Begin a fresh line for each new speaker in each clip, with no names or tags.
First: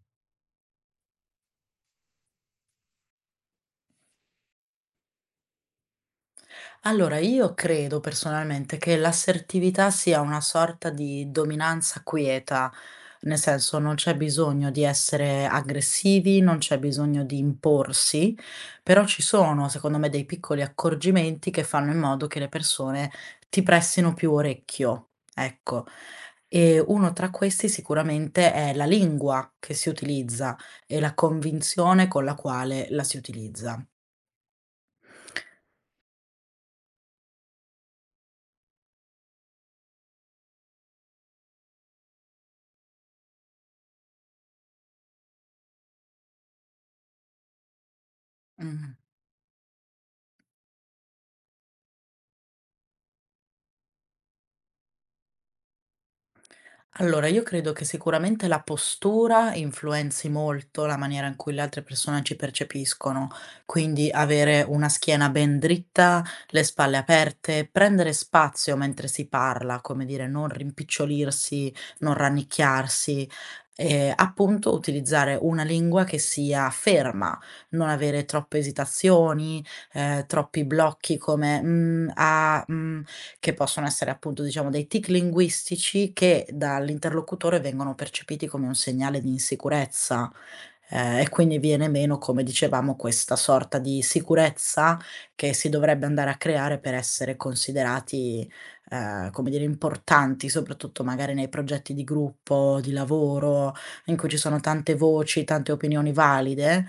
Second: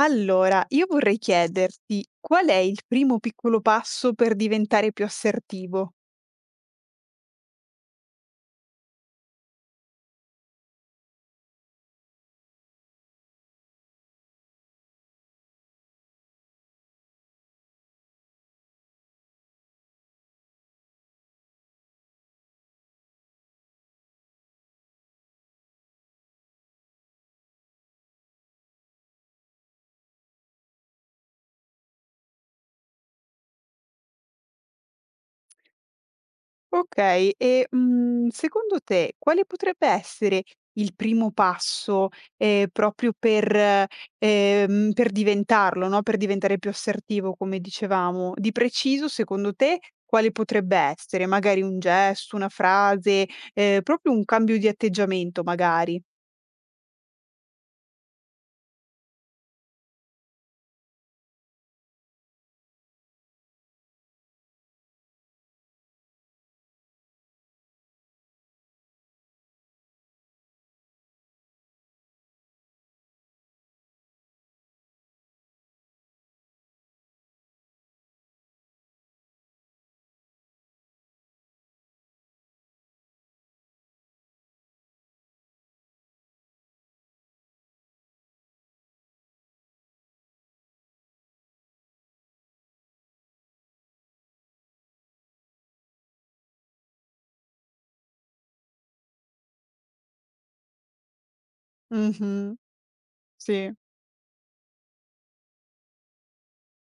Allora, io vorrei chiederti qual è il primo piccolo passo per diventare più assertivo?
Allora, io credo personalmente che l'assertività sia una sorta di dominanza quieta, nel senso non c'è bisogno di essere aggressivi, non c'è bisogno di imporsi, però ci sono, secondo me, dei piccoli accorgimenti che fanno in modo che le persone ti prestino più orecchio, ecco. E uno tra questi sicuramente è la lingua che si utilizza e la convinzione con la quale la si utilizza.
Okay, e, secondo te quale potrebbe essere il primo passo, proprio per diventarlo, no, per diventare più assertivo come dicevamo. Di
Mh.
preciso secondo te quale potrebbe essere? Magari un gesto, una frase, proprio un cambio di atteggiamento magari.
Allora, io credo che sicuramente la postura influenzi molto la maniera in cui le altre persone ci percepiscono, quindi avere una schiena ben dritta, le spalle aperte, prendere spazio mentre si parla, come dire, non rimpicciolirsi, non rannicchiarsi, e appunto utilizzare una lingua che sia ferma, non avere troppe esitazioni, troppi blocchi come "Mm, ah, mm", che possono essere appunto, diciamo, dei tic linguistici che dall'interlocutore vengono percepiti come un segnale di insicurezza. E quindi viene meno, come dicevamo, questa sorta di sicurezza che si dovrebbe andare a creare per essere considerati, come dire, importanti, soprattutto magari nei progetti di
Mh-mh.
gruppo, di
Sì,
lavoro, in cui ci sono tante voci, tante opinioni valide.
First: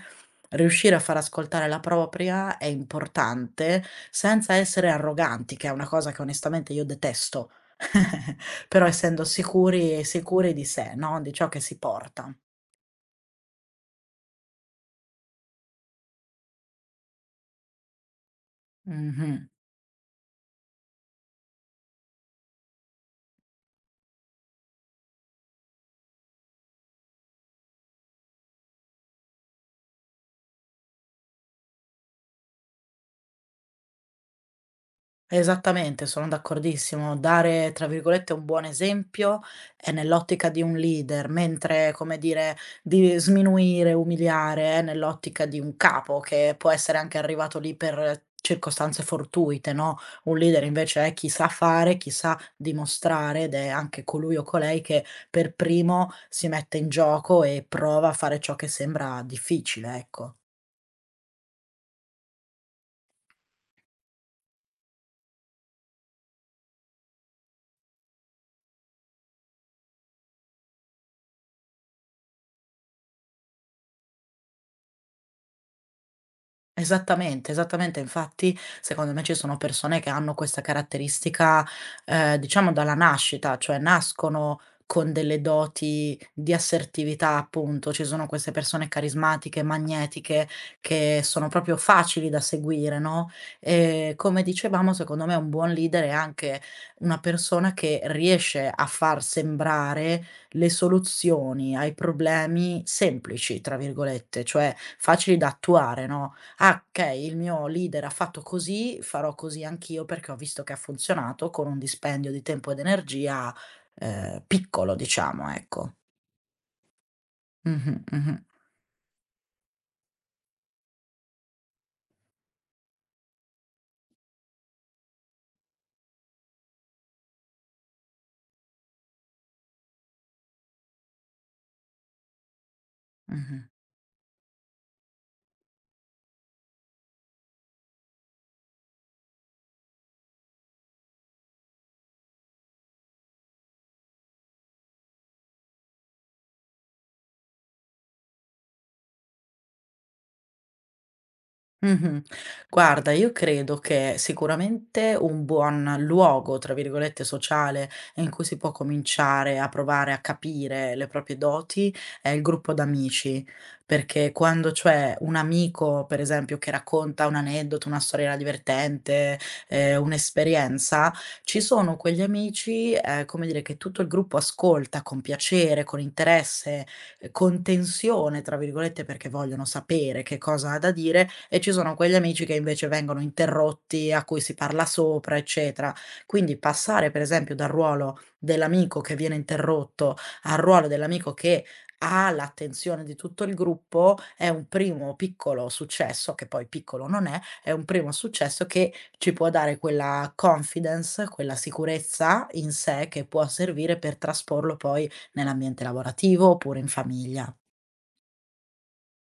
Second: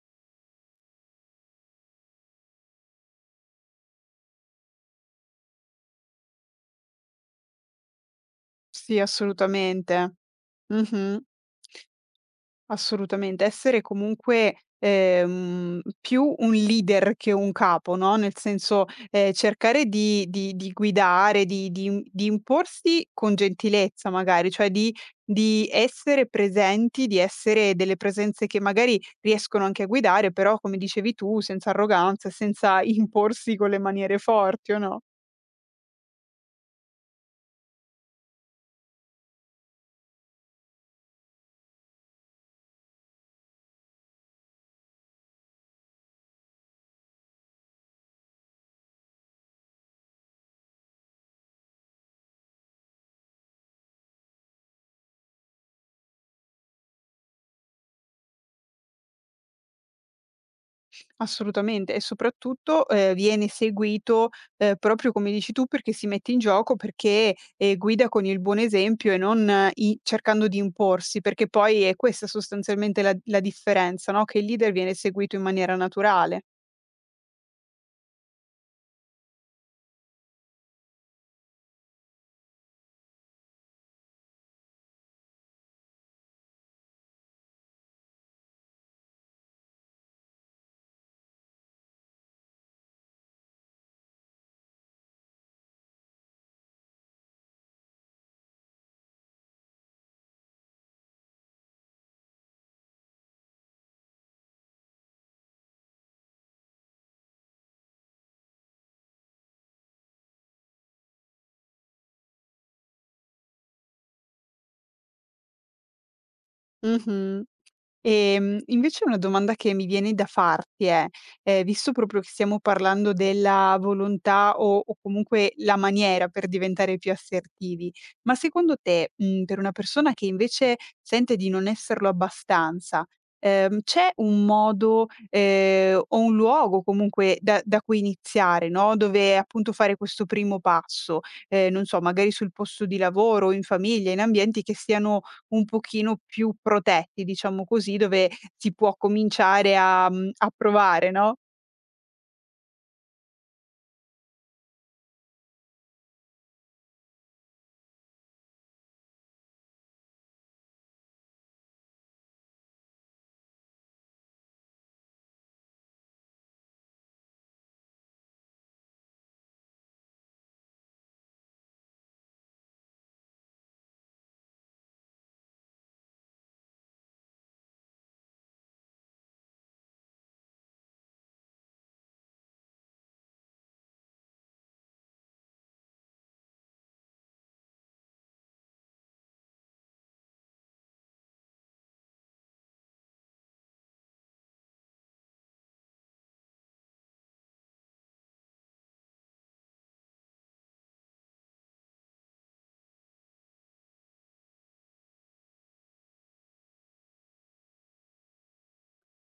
Riuscire a far ascoltare la propria è importante, senza essere arroganti, che è una cosa che onestamente io detesto, però
sì,
essendo sicuri e
assolutamente.
sicuri di sé,
Mh-mh.
no, di ciò che si porta.
Assolutamente, essere comunque, più un leader che un capo, no, nel senso,
Mh-mh.
cercare di guidare, di imporsi con gentilezza magari, cioè di essere presenti, di essere delle presenze che magari riescono anche a guidare, però come dicevi tu, senza arroganza, senza imporsi con le maniere forti, o no?
Esattamente, sono d'accordissimo. Dare, tra virgolette, "un buon esempio" è nell'ottica di un leader, mentre, come dire, di sminuire, umiliare è nell'ottica di un capo che può essere anche arrivato lì per circostanze fortuite, no, un leader invece è chi sa fare, chi sa dimostrare ed è anche colui o colei che per primo si mette in gioco e prova a fare ciò che sembra difficile, ecco.
Assolutamente, e soprattutto, viene seguito, proprio come dici tu, perché si mette in gioco, perché, guida con il buon esempio e non i cercando di imporsi, perché poi è questa sostanzialmente la differenza, no, che il leader viene seguito in maniera naturale.
Esattamente, esattamente. Infatti, secondo me ci sono persone che hanno questa caratteristica, diciamo dalla nascita, cioè nascono con delle doti di assertività, appunto. Ci sono queste persone carismatiche, magnetiche, che sono proprio facili da seguire, no, come dicevamo, secondo me un buon leader è anche una persona che riesce a far sembrare le soluzioni ai problemi "semplici", tra virgolette, cioè facili da attuare, no. Ah, okay, il mio leader ha fatto così, farò così anch'io perché ho visto che ha funzionato con un dispendio di tempo ed energia, piccolo diciamo, ecco.
Mh-mh.
Mh-mh, mh-mh,
Invece una domanda che mi viene da farti è, visto proprio che stiamo parlando della volontà o comunque la maniera per diventare più assertivi, ma secondo te, per una persona che invece sente di non esserlo abbastanza,
mh-mh.
c'è un modo, o un luogo comunque da cui iniziare, no, dove appunto fare questo primo passo? Non so, magari sul posto di lavoro, in famiglia, in ambienti che siano un pochino più protetti, diciamo così, dove si può cominciare a a provare, no?
Mh-mh. Guarda, io credo che sicuramente un buon "luogo" tra virgolette sociale in cui si può cominciare a provare a capire le proprie doti è il gruppo d'amici, perché quando c'è un amico, per esempio, che racconta un aneddoto, una storiella divertente, un'esperienza, ci sono quegli amici, come dire, che tutto il gruppo ascolta con piacere, con interesse, con tensione, tra virgolette, perché vogliono sapere che cosa ha da dire, e ci sono quegli amici che invece vengono interrotti, a cui si parla sopra, eccetera. Quindi passare per esempio dal ruolo dell'amico che viene interrotto, al ruolo dell'amico che ha l'attenzione di tutto il gruppo, è un primo piccolo successo, che poi piccolo non è, è un primo successo che ci può dare quella confidence, quella sicurezza in sé che può servire per trasporlo poi nell'ambiente lavorativo oppure in famiglia.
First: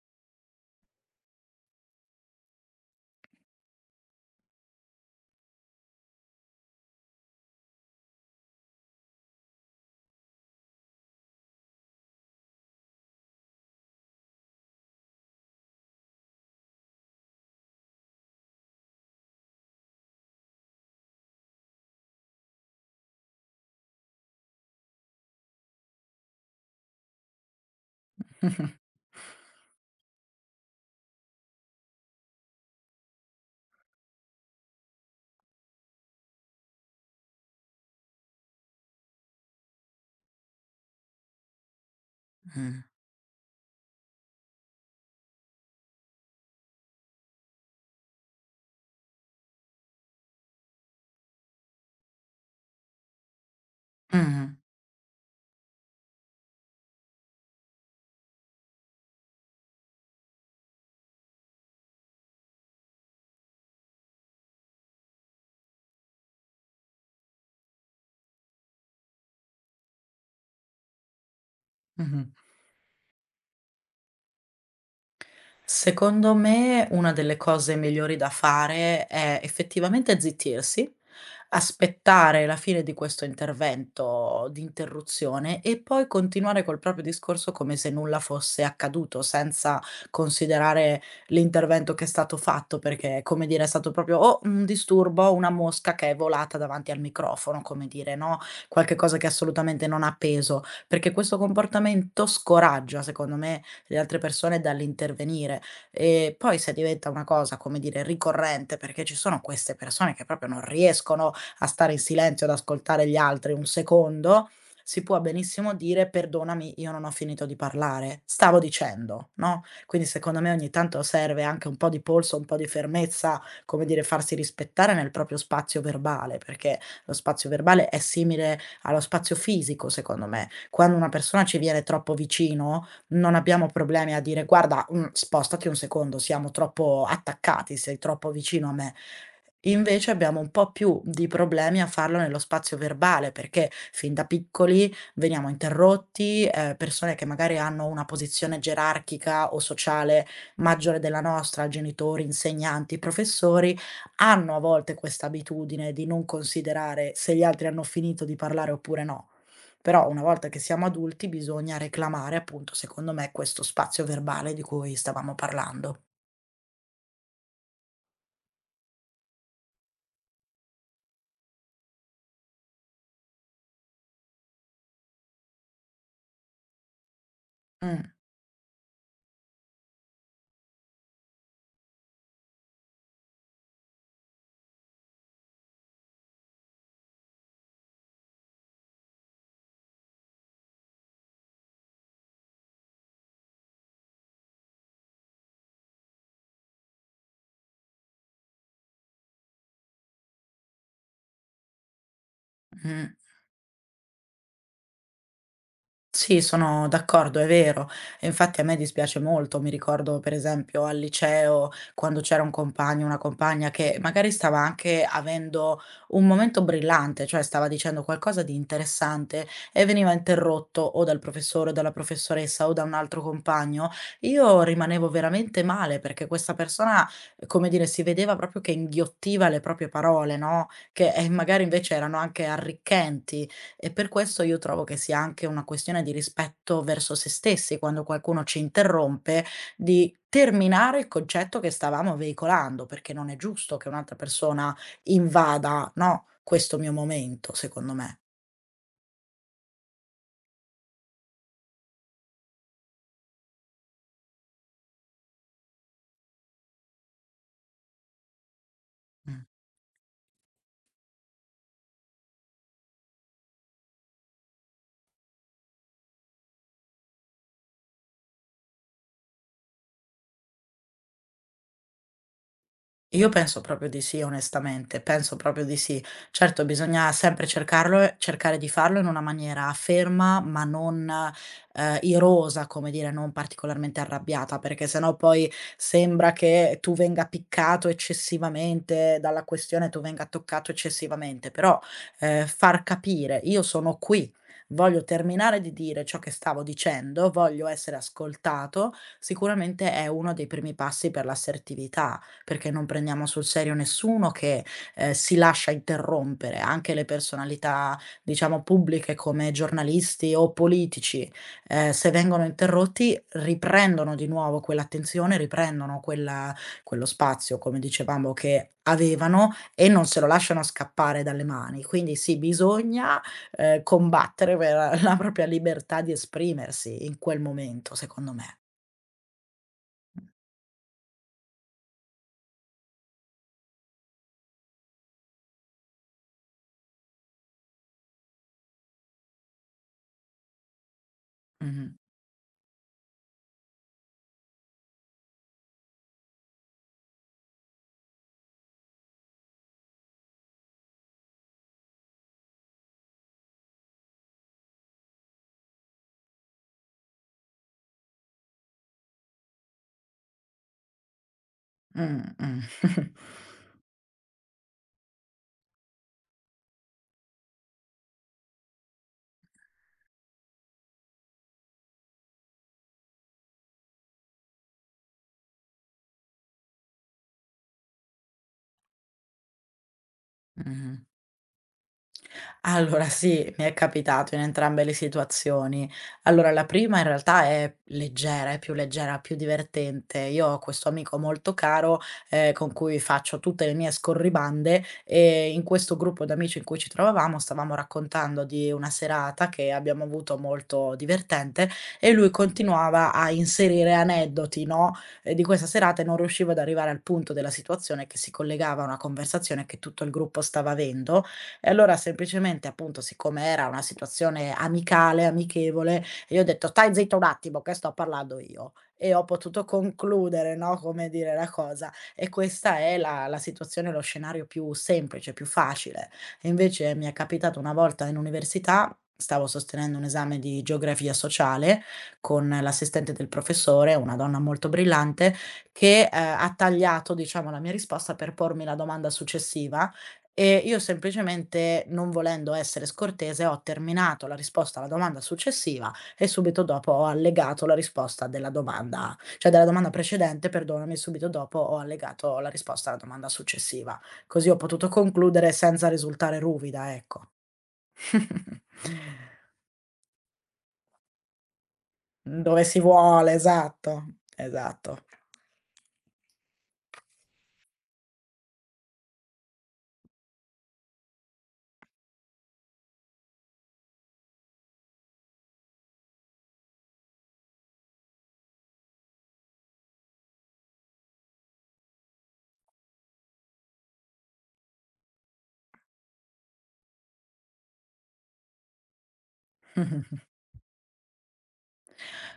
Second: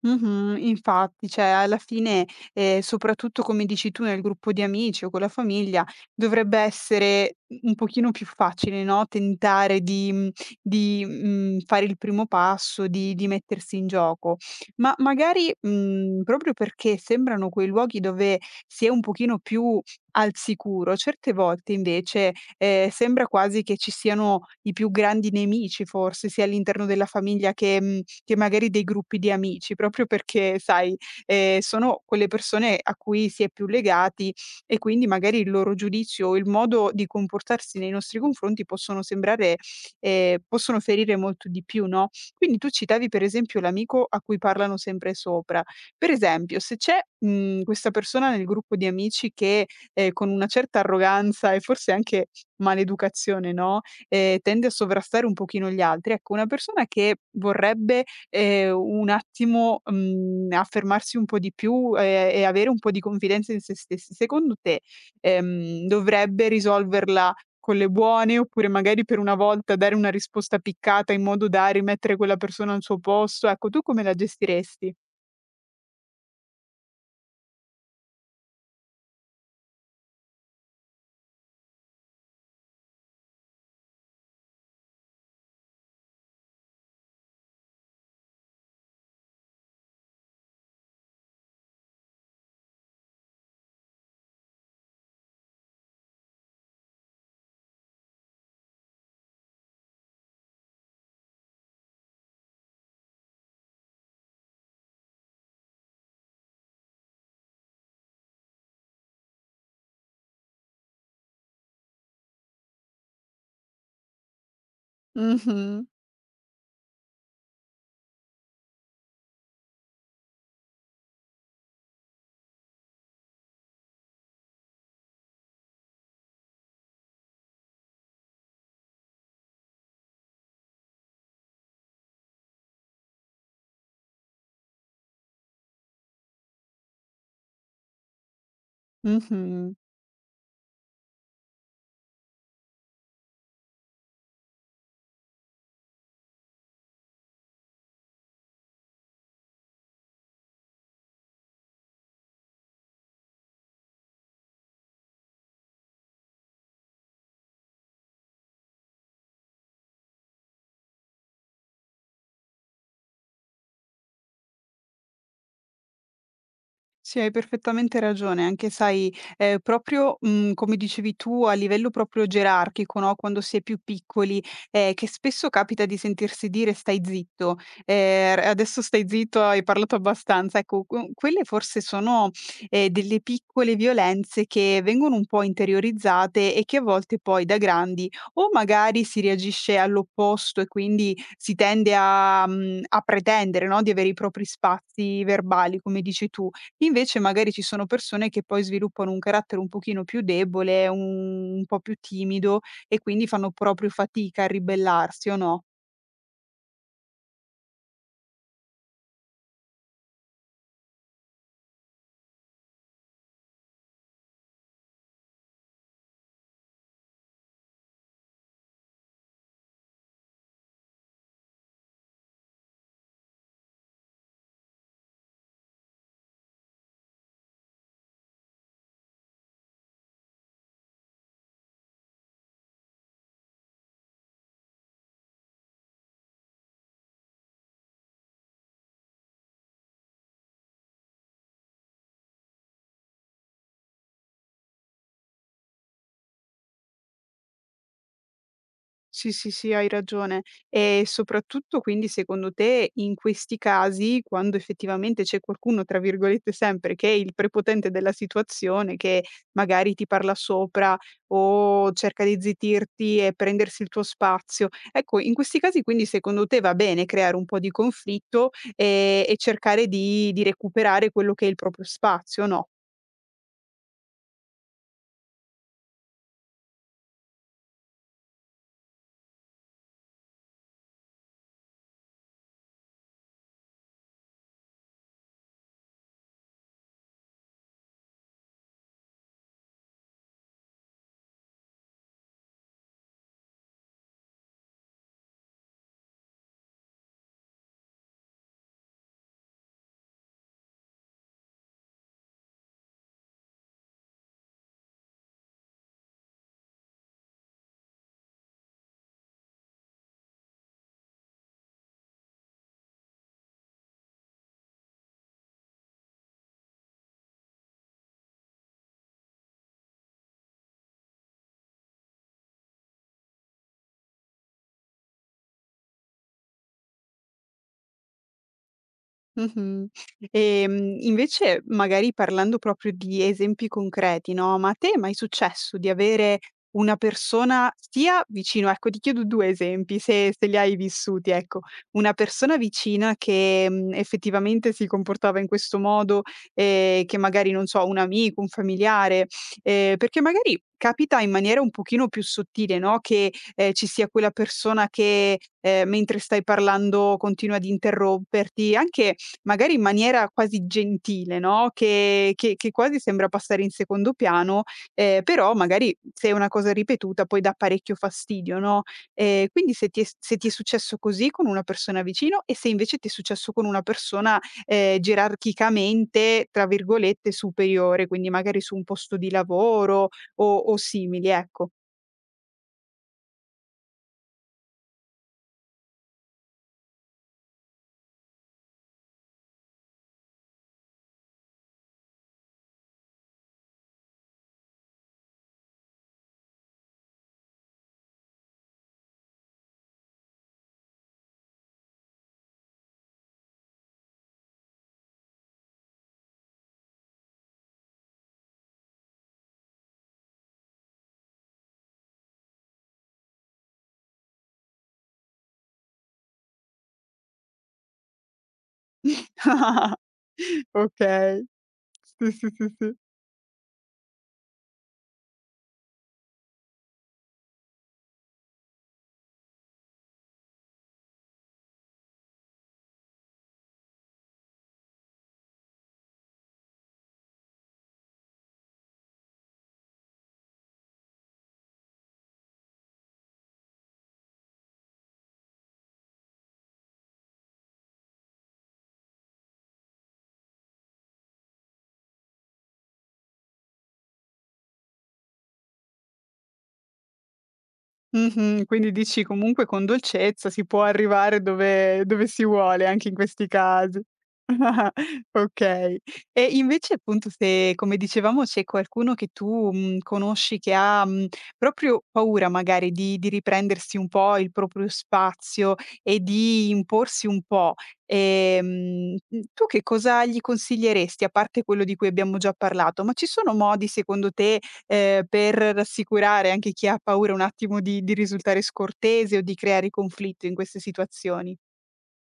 Mh-mh, infatti, cioè alla fine, soprattutto come dici tu nel gruppo di amici o con la famiglia, dovrebbe essere u un pochino più facile, no, tentare di fare il primo passo, di mettersi in gioco. Ma magari, proprio perché sembrano quei luoghi dove si è un pochino più al sicuro. Certe volte invece, sembra quasi che ci siano i più grandi nemici forse, sia all'interno della famiglia che che magari dei gruppi di amici, proprio perché sai, sono quelle persone a cui si è più legati, e quindi magari il loro giudizio o il modo di comportarsi nei nostri confronti possono sembrare, possono ferire molto di più, no, quindi tu
Mh.
citavi per esempio l'amico a cui parlano sempre sopra. Per esempio, se c'è, questa persona nel gruppo di amici che, con una certa arroganza e forse anche maleducazione, no,
Mh-mh.
tende a sovrastare un pochino gli altri. Ecco, una persona che vorrebbe, un attimo, affermarsi un po' di più, e avere un po' di confidenza in se stessi, secondo te, dovrebbe risolverla con le buone, oppure magari per una volta dare una risposta piccata in modo da rimettere
Mh-mh.
quella persona al suo posto? Ecco, tu come la gestiresti?
Secondo me una delle cose migliori da fare è effettivamente zittirsi, aspettare la fine di questo intervento di interruzione e poi continuare col proprio discorso come se nulla fosse accaduto, senza considerare l'intervento che è stato fatto, perché come dire è stato proprio o un disturbo, una mosca che è volata davanti al microfono, come dire, no, qualche cosa che assolutamente non ha peso, perché questo comportamento scoraggia, secondo me, le altre persone dall'intervenire. E poi se diventa una cosa, come dire, ricorrente, perché ci sono queste persone che proprio non riescono a stare in silenzio, ad ascoltare gli altri un secondo, si può benissimo
Mh-mh.
dire: "Perdonami, io non ho finito di parlare, stavo dicendo", no, quindi secondo me ogni tanto serve anche un po' di polso, un po' di fermezza, come dire, farsi rispettare nel proprio spazio verbale, perché lo spazio verbale è simile allo spazio fisico, secondo me. Quando una persona ci viene troppo vicino, non abbiamo problemi a dire: "Guarda, mhmm, spostati un secondo, siamo troppo attaccati, sei troppo vicino a me".
Mh-mh.
Invece abbiamo un po' più di problemi a farlo nello spazio verbale, perché fin da piccoli veniamo interrotti, persone che magari hanno una posizione gerarchica o sociale maggiore della nostra, genitori, insegnanti, professori, hanno a volte questa abitudine di non considerare se gli altri hanno finito di parlare oppure no. Però una volta che siamo adulti bisogna reclamare, appunto, secondo me, questo spazio verbale di cui stavamo parlando.
Sì, hai perfettamente ragione. Anche sai, proprio, come dicevi tu a livello proprio gerarchico, no, quando si è più piccoli, che spesso capita di sentirsi dire: "Stai zitto",
Mh,
r "Adesso stai zitto, hai parlato abbastanza". Ecco, qu quelle forse sono, delle piccole violenze che vengono un po' interiorizzate e che a volte poi da grandi o magari si reagisce all'opposto, e quindi si tende a a pretendere, no, di avere i propri spazi verbali, come dici tu. Invece magari ci sono persone che poi sviluppano un carattere un pochino più debole, un po' più timido, e
mh.
quindi fanno proprio fatica a ribellarsi, o no?
Sì, sono d'accordo, è vero. E infatti a me dispiace molto. Mi ricordo per esempio al liceo quando c'era un compagno, una compagna che magari stava anche avendo un momento brillante, cioè stava dicendo qualcosa di interessante e veniva interrotto o dal professore o dalla professoressa o da un altro compagno. Io rimanevo veramente male perché questa persona, come dire, si vedeva proprio che inghiottiva le proprie parole, no? Che magari invece erano anche arricchenti. E per questo io trovo che sia anche una questione di rispetto verso se stessi, quando qualcuno ci interrompe, di terminare il concetto che stavamo veicolando, perché non è giusto che un'altra persona invada, no, questo mio momento, secondo me.
Sì, sì, sì, hai ragione. E soprattutto quindi secondo te in questi casi, quando effettivamente c'è qualcuno, tra virgolette, sempre che è il prepotente della situazione, che
Mh.
magari ti parla sopra o cerca di zittirti e prendersi il tuo spazio, ecco, in questi casi quindi secondo te va bene creare un po' di conflitto e cercare di recuperare quello che è il proprio spazio, no?
Io penso proprio di sì, onestamente, penso proprio di sì. Certo, bisogna sempre cercarlo e cercare di farlo in una maniera ferma, ma non, irosa, come dire, non particolarmente arrabbiata, perché sennò poi sembra che tu venga piccato eccessivamente dalla questione, tu venga toccato eccessivamente. Però, far capire: "Io sono qui, voglio terminare di dire ciò che stavo dicendo, voglio essere ascoltato", sicuramente è uno dei primi passi per l'assertività. Perché non prendiamo sul serio nessuno che, si lascia interrompere, anche le personalità, diciamo, pubbliche come giornalisti o politici, se vengono interrotti riprendono di nuovo quell'attenzione, riprendono quella quello spazio, come dicevamo, che avevano e non se lo lasciano scappare dalle mani. Quindi sì, bisogna, combattere per la propria libertà di esprimersi in quel momento, secondo me.
Mh-mh. Invece magari parlando proprio di esempi concreti, no, ma a te è mai successo di avere una persona sia vicino, ecco, ti chiedo 2 esempi, se li hai vissuti, ecco.
Mh-mh.
Una persona vicina che, effettivamente si comportava in questo modo, che magari non so, un amico, un familiare, perché magari capita in maniera un pochino più sottile, no, che, ci sia quella persona che, mentre stai parlando continua ad interromperti, anche magari in maniera quasi gentile, no,
Mh,
che quasi
mh.
sembra passare in secondo piano, però magari se è una cosa ripetuta poi dà parecchio fastidio, no, quindi se ti è s se ti è successo così con una persona vicino, e se invece ti è successo con una persona, gerarchicamente, tra virgolette, "superiore", quindi magari su un posto di lavoro o
Mh-mh.
simili, ecco.
Allora sì, mi è capitato in entrambe le situazioni. Allora la prima in realtà è leggera, è più leggera, più divertente. Io ho questo amico molto caro, con cui faccio tutte le mie scorribande e in questo gruppo d'amici in cui ci trovavamo stavamo raccontando di una serata che abbiamo avuto molto divertente e lui continuava a inserire aneddoti, no, di questa serata e non riusciva ad arrivare al punto della situazione che si collegava a una conversazione che tutto il gruppo stava avendo e allora semplicemente, appunto, siccome era una situazione amicale, amichevole, io ho detto: "Stai zitta un attimo che sto parlando io." E ho potuto concludere, no, come dire,
Okay.
la cosa. E
Sì, sì, sì,
questa
sì.
è la situazione, lo scenario più semplice, più facile. E invece mi è capitato una volta in università, stavo sostenendo un esame di geografia sociale con l'assistente del professore, una donna molto brillante, che, ha tagliato, diciamo, la mia risposta per pormi la domanda successiva, e io semplicemente, non volendo essere scortese, ho terminato la risposta alla domanda successiva e subito dopo ho allegato la risposta della domanda cioè della domanda precedente, perdonami, subito dopo ho allegato la risposta alla domanda successiva. Così ho potuto concludere senza risultare ruvida, ecco.
Mh-mh. Quindi dici comunque con dolcezza si può arrivare dove si
Dove si
vuole anche in
vuole,
questi casi.
esatto, esatto.
Okay. E invece appunto se, come dicevamo, c'è qualcuno che tu, conosci che ha, proprio paura magari di riprendersi un po' il proprio spazio e di imporsi un po', ehm, tu che cosa gli consiglieresti? A parte quello di cui abbiamo già parlato, ma ci sono modi secondo te, per rassicurare anche chi ha paura un attimo di risultare scortese o di creare conflitto in queste situazioni.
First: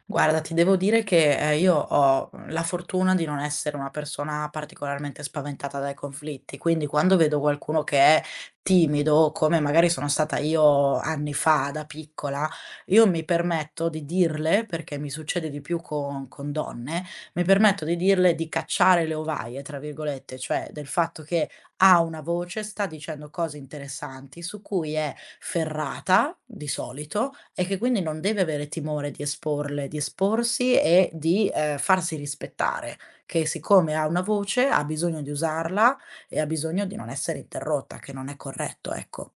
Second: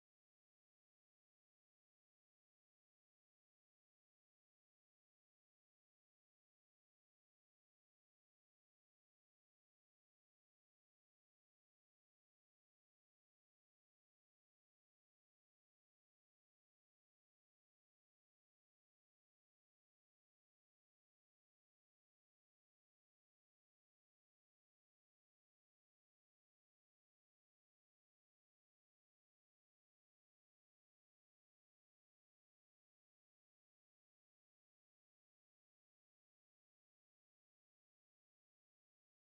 Guarda, ti devo dire che, io ho la fortuna di non essere una persona particolarmente spaventata dai conflitti, quindi quando vedo qualcuno che è timido, come magari sono stata io anni fa da piccola, io mi permetto di dirle, perché mi succede di più con donne, mi permetto di dirle di "cacciare le ovaie" tra virgolette, cioè del fatto che ha una voce, sta dicendo cose interessanti su cui è ferrata, di solito, e che quindi non deve avere timore di esporle, di esporsi e di, farsi rispettare, che siccome ha una voce ha bisogno di usarla e ha bisogno di non essere interrotta, che non è corretto, ecco.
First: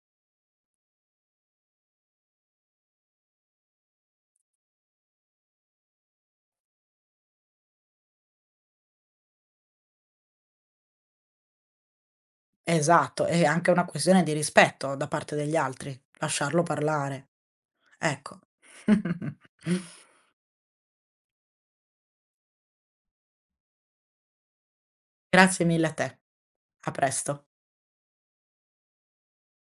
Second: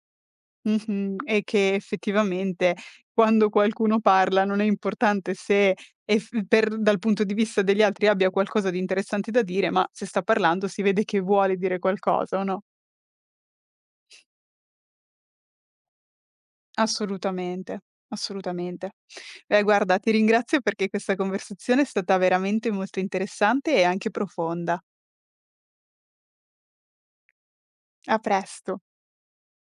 Mh-mh. E che effettivamente quando qualcuno parla non è importante se eff per dal punto di vista degli altri abbia qualcosa di interessante da dire, ma se sta parlando si vede che vuole dire qualcosa, o no?
Esatto, è anche una questione di rispetto da parte degli altri, lasciarlo parlare,
Assolutamente,
ecco.
assolutamente. Beh, guarda, ti ringrazio perché questa conversazione è stata veramente molto interessante e anche profonda.
Grazie mille a te. A presto.
A presto.